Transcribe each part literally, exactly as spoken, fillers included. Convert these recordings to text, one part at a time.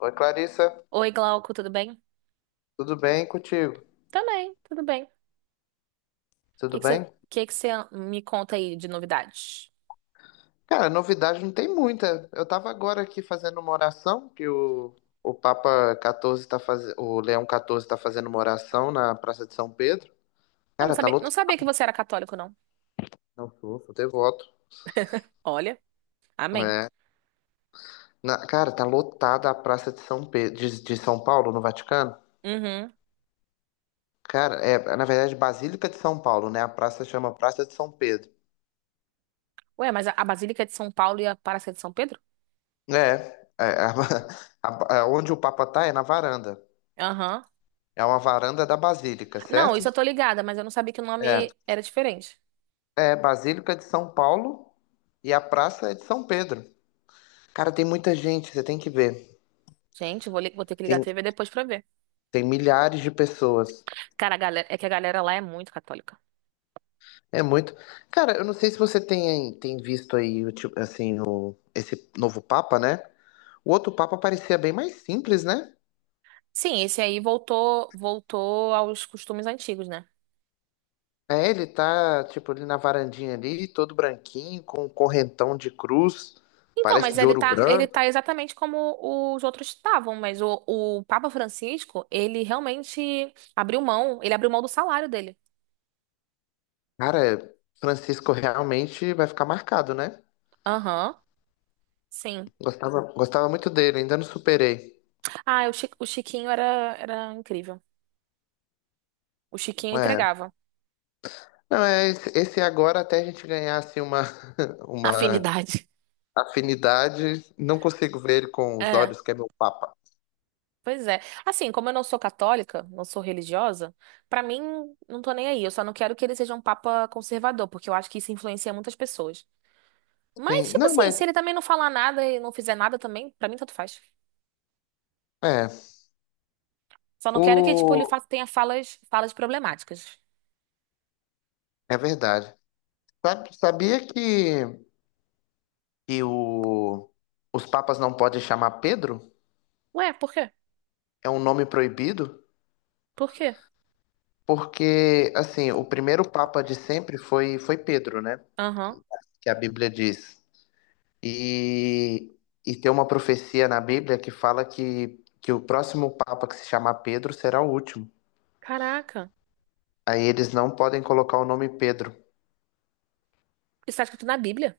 Oi, Clarissa, Oi, Glauco, tudo bem? tudo bem contigo? Também, tudo bem. O que Tudo que você, bem? que que você me conta aí de novidades? Cara, novidade não tem muita. Eu tava agora aqui fazendo uma oração, que o, o Papa catorze tá fazendo, o Leão catorze tá fazendo uma oração na Praça de São Pedro. Ah, não Cara, tá sabia, não sabia que lotado. você era católico, não. Não, sou, sou devoto. Olha, amém. É. Na- cara, tá lotada a Praça de São Pedro, de, de São Paulo, no Vaticano. Uhum. Cara, é, na verdade, Basílica de São Paulo, né? A praça chama Praça de São Pedro. Ué, mas a, a Basílica é de São Paulo e a Paróquia é de São Pedro? É, é, a- a- a- onde o Papa tá é na varanda. Aham. É uma varanda da Basílica, Não, certo? isso eu tô ligada, mas eu não sabia que o É. nome era diferente. É, Basílica de São Paulo e a praça é de São Pedro. Cara, tem muita gente, você tem que ver. Gente, vou, li- vou ter que ligar a Tem, T V depois pra ver. tem milhares de pessoas. Cara, a galera, é que a galera lá é muito católica. É muito. Cara, eu não sei se você tem, tem visto aí, o tipo, assim, o, esse novo Papa, né? O outro Papa parecia bem mais simples, né? Sim, esse aí voltou, voltou aos costumes antigos, né? É, ele tá, tipo, ali na varandinha ali, todo branquinho, com um correntão de cruz, Então, parece mas de ele ouro tá, ele branco. tá exatamente como os outros estavam, mas o, o Papa Francisco, ele realmente abriu mão, ele abriu mão do salário dele. Cara, Francisco realmente vai ficar marcado, né? Aham, sim. Gostava, gostava muito dele, ainda não superei. Ah, o, Chi- o Chiquinho era, era incrível. O Chiquinho É. entregava. Não, é esse esse agora até a gente ganhar assim, uma, uma Afinidade. afinidade, não consigo ver ele com os É, olhos que é meu papa. pois é. Assim, como eu não sou católica, não sou religiosa, pra mim, não tô nem aí. Eu só não quero que ele seja um Papa conservador, porque eu acho que isso influencia muitas pessoas. Mas, Sim, tipo não, assim, se mas ele também não falar nada e não fizer nada também, pra mim tanto faz. é. Só não quero que, tipo, ele O, fa- tenha falas, falas problemáticas. é verdade. Sabe- Sabia que, que o, os papas não podem chamar Pedro? Ué, por quê? É um nome proibido? Por quê? Porque, assim, o primeiro papa de sempre foi, foi Pedro, né? Aham. Que a Bíblia diz. E, e tem uma profecia na Bíblia que fala que, que o próximo Papa que se chamar Pedro será o último. Caraca. Aí eles não podem colocar o nome Pedro. Isso tá escrito na Bíblia?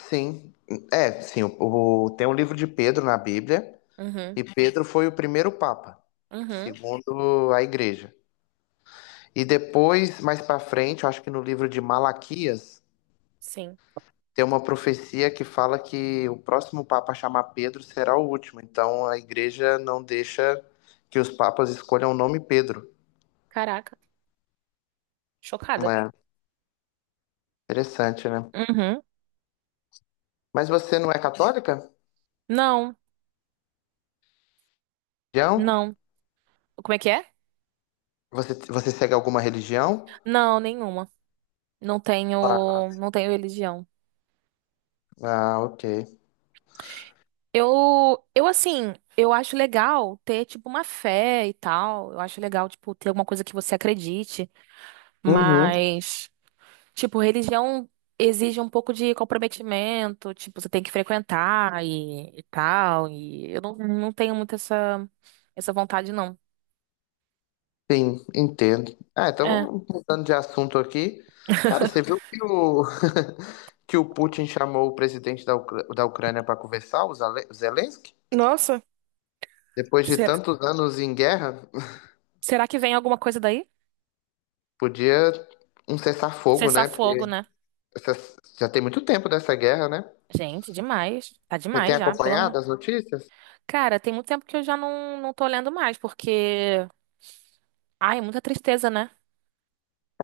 Sim, é, sim, o, o- tem um livro de Pedro na Bíblia, Uhum. e Pedro foi o primeiro Papa, Uhum. segundo a Igreja. E depois, mais pra frente, eu acho que no livro de Malaquias, Sim. tem uma profecia que fala que o próximo Papa a chamar Pedro será o último. Então a Igreja não deixa que os papas escolham o nome Pedro. Caraca. Chocada. É, interessante, né? Uhum. Mas você não é católica? Não. Religião? Não. Como é que é? Você, você segue alguma religião? Não, nenhuma. Não tenho, Ah, não tenho religião. ah, ok. Eu, eu assim, eu acho legal ter, tipo, uma fé e tal. Eu acho legal, tipo, ter alguma coisa que você acredite. Uhum. Mas tipo, religião exige um pouco de comprometimento, tipo, você tem que frequentar e, e tal, e eu não, não tenho muito essa, essa vontade, não. Sim, entendo. Ah, É. então, mudando de assunto aqui. Cara, você viu que o, que o Putin chamou o presidente da, Ucra- da Ucrânia para conversar, o Zale- o Zelensky? Nossa, Depois de será? tantos anos em guerra, Será que vem alguma coisa daí? podia um cessar-fogo, Cessar né? Porque fogo, né? essa- já tem muito tempo dessa guerra, né? Gente, demais. Tá Você tem demais já, pelo amor. acompanhado as notícias? Cara, tem muito tempo que eu já não, não tô lendo mais, porque. Ai, é muita tristeza, né?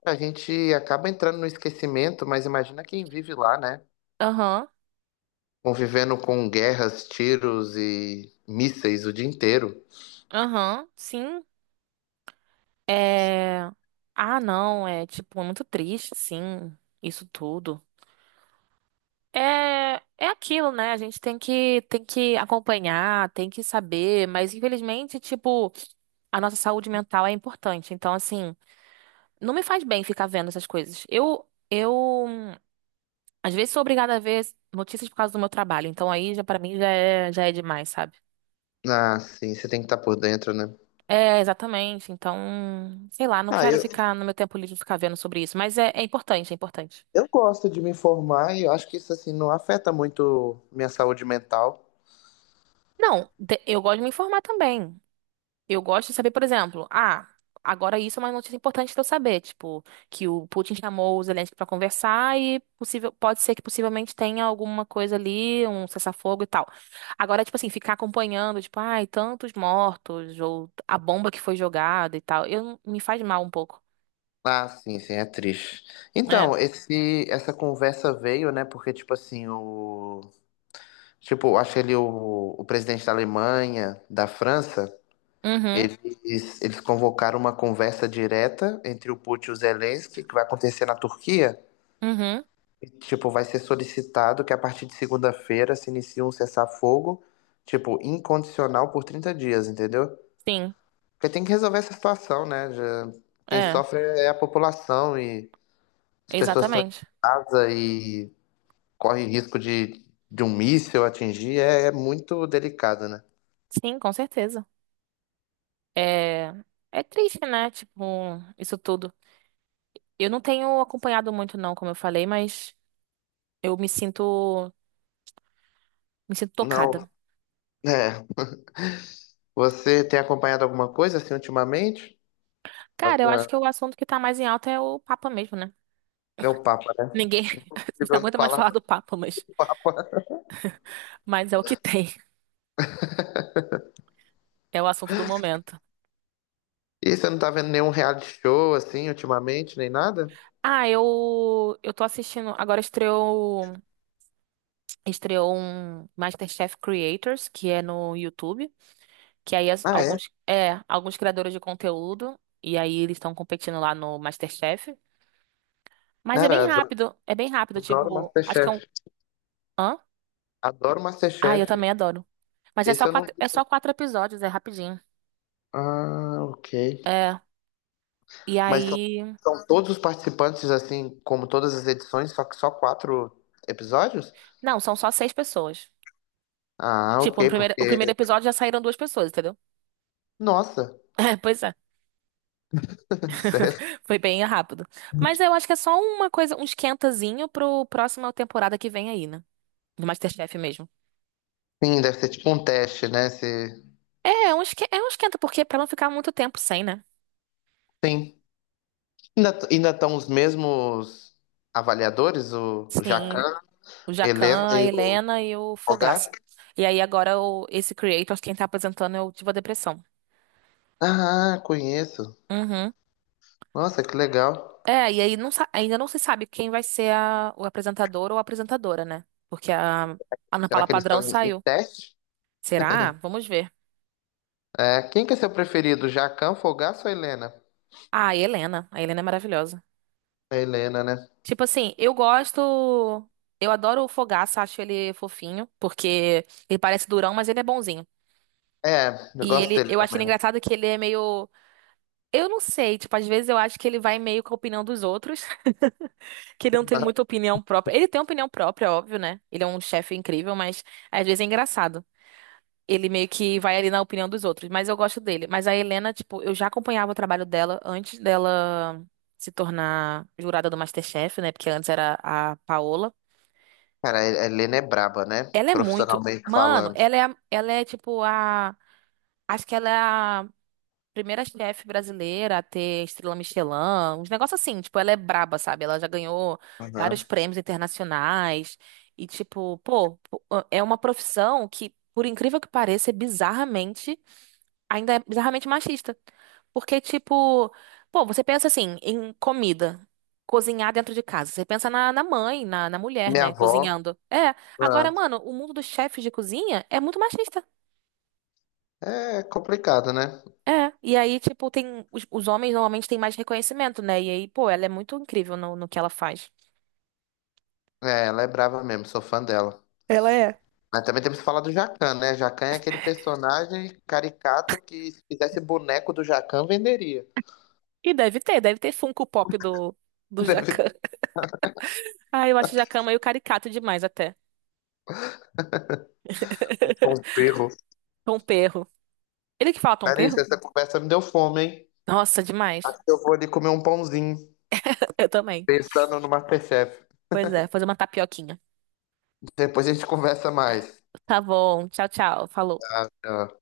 A gente acaba entrando no esquecimento, mas imagina quem vive lá, né? Aham, Convivendo com guerras, tiros e mísseis o dia inteiro. aham, sim. Ah, não, é tipo, é muito triste, sim, isso tudo. É, é aquilo, né? A gente tem que, tem que acompanhar, tem que saber, mas infelizmente, tipo, a nossa saúde mental é importante. Então, assim, não me faz bem ficar vendo essas coisas. Eu, eu, hum, às vezes sou obrigada a ver notícias por causa do meu trabalho. Então, aí já para mim já é, já é demais, sabe? Ah, sim, você tem que estar por dentro, né? É, exatamente. Então, sei lá, não Ah, quero eu, ficar no meu tempo livre ficar vendo sobre isso, mas é, é importante, é importante. eu gosto de me informar e eu acho que isso, assim, não afeta muito minha saúde mental. Não, de- eu gosto de me informar também. Eu gosto de saber, por exemplo, ah, agora isso é uma notícia importante para eu saber, tipo, que o Putin chamou o Zelensky para conversar e possível, pode ser que possivelmente tenha alguma coisa ali, um cessar-fogo e tal. Agora, tipo assim, ficar acompanhando, tipo, ai, tantos mortos, ou a bomba que foi jogada e tal, eu, me faz mal um pouco. Ah, sim, sim, é triste. Então, É. esse, essa conversa veio, né? Porque, tipo assim, o. Tipo, acho ele o, o presidente da Alemanha, da França. Uhum, Eles, eles convocaram uma conversa direta entre o Putin e o Zelensky, que vai acontecer na Turquia. uhum, E, tipo, vai ser solicitado que a partir de segunda-feira se inicie um cessar-fogo, tipo, incondicional por trinta dias, entendeu? sim, Porque tem que resolver essa situação, né? Já- quem é, sofre é a população e as pessoas estão em exatamente. casa e correm risco de, de um míssil atingir. É, é muito delicado, né? Sim, com certeza. É, é triste, né? Tipo, isso tudo. Eu não tenho acompanhado muito, não, como eu falei, mas. Eu me sinto, me sinto Não, tocada. é. Você tem acompanhado alguma coisa assim ultimamente? Cara, eu acho Alguma que o assunto que tá mais em alta é o Papa mesmo, né? É o Papa, né? Ninguém Se eu não não aguenta mais falar, falar tá do Papa, mas, fora. mas é o que tem. É o assunto do momento. E você não tá vendo nenhum reality show, assim, ultimamente, nem nada? Ah, eu eu tô assistindo, agora estreou estreou um MasterChef Creators, que é no YouTube, que aí as- Ah, é? alguns é, alguns criadores de conteúdo e aí eles estão competindo lá no MasterChef, mas é Cara, bem adoro, rápido, é bem rápido, adoro tipo, acho que é um Masterchef. hã? Adoro Ah, Masterchef. eu também adoro. Mas é só Esse eu não quatro, é vi. só quatro episódios, é rapidinho. Ah, ok. É. E Mas são, aí. são todos os participantes, assim, como todas as edições, só que só quatro episódios? Não, são só seis pessoas. Ah, Tipo, ok, no primeiro, o porque. primeiro episódio já saíram duas pessoas, entendeu? Nossa, É, pois é. sério. Foi bem rápido. Mas eu acho que é só uma coisa, um esquentazinho pro próxima temporada que vem aí, né? Do MasterChef mesmo. Sim, deve ser tipo um teste, né? Se... É, é um esque- é um esquenta, porque pra não ficar muito tempo sem, né? Sim. Ainda ainda estão os mesmos avaliadores, o Sim. Jacan, O Helena Jacan, a e o Helena e o Fogaça. Fogaça? E aí agora o, esse creator, quem tá apresentando é o Diva Depressão. Ah, conheço. Uhum. Nossa, que legal. É, e aí não sa- ainda não se sabe quem vai ser a- o apresentador ou a apresentadora, né? Porque a Ana Será Paula que eles estão Padrão em em saiu. teste? Será? Vamos ver. É, quem que é seu preferido, Jacquin, Fogaça ou Helena? Ah, e Helena. A Helena é maravilhosa. É Helena, né? Tipo assim, eu gosto. Eu adoro o Fogaça, acho ele fofinho, porque ele parece durão, mas ele é bonzinho. É, eu E gosto ele, dele eu acho ele também. engraçado que ele é meio. Eu não sei, tipo, às vezes eu acho que ele vai meio com a opinião dos outros, que ele não tem Aham. muita opinião própria. Ele tem opinião própria, óbvio, né? Ele é um chefe incrível, mas às vezes é engraçado. Ele meio que vai ali na opinião dos outros, mas eu gosto dele. Mas a Helena, tipo, eu já acompanhava o trabalho dela antes dela se tornar jurada do MasterChef, né? Porque antes era a Paola. Cara, a Helena é braba, né? Ela é muito. Profissionalmente Mano, falando. ela é, a- ela é tipo a. Acho que ela é a primeira chefe brasileira a ter estrela Michelin, uns negócios assim. Tipo, ela é braba, sabe? Ela já ganhou vários Aham. prêmios internacionais. E, tipo, pô, é uma profissão que, por incrível que pareça, é bizarramente. Ainda é bizarramente machista. Porque, tipo, pô, você pensa assim, em comida, cozinhar dentro de casa. Você pensa na, na mãe, na, na mulher, Minha né, avó, cozinhando. É. Agora, ah, mano, o mundo dos chefes de cozinha é muito machista. é complicado, né? É. E aí, tipo, tem. Os, os homens normalmente têm mais reconhecimento, né? E aí, pô, ela é muito incrível no, no que ela faz. É, ela é brava mesmo, sou fã dela. Ela é. Mas também temos que falar do Jacquin, né? Jacquin é aquele personagem caricato que se fizesse boneco do Jacquin, venderia. E deve ter, deve ter Funko Pop do, do Deve ter Jacan. Ah, eu acho o Jacan meio caricato demais até. um perro. Tom Perro. Ele que fala Tom Larissa, Perro? essa conversa me deu fome, hein? Nossa, demais. Acho que eu vou ali comer um pãozinho, Eu também. pensando no MasterChef. Pois é, fazer uma tapioquinha. Depois a gente conversa mais. Tá bom, tchau, tchau. Falou. Tá, tchau.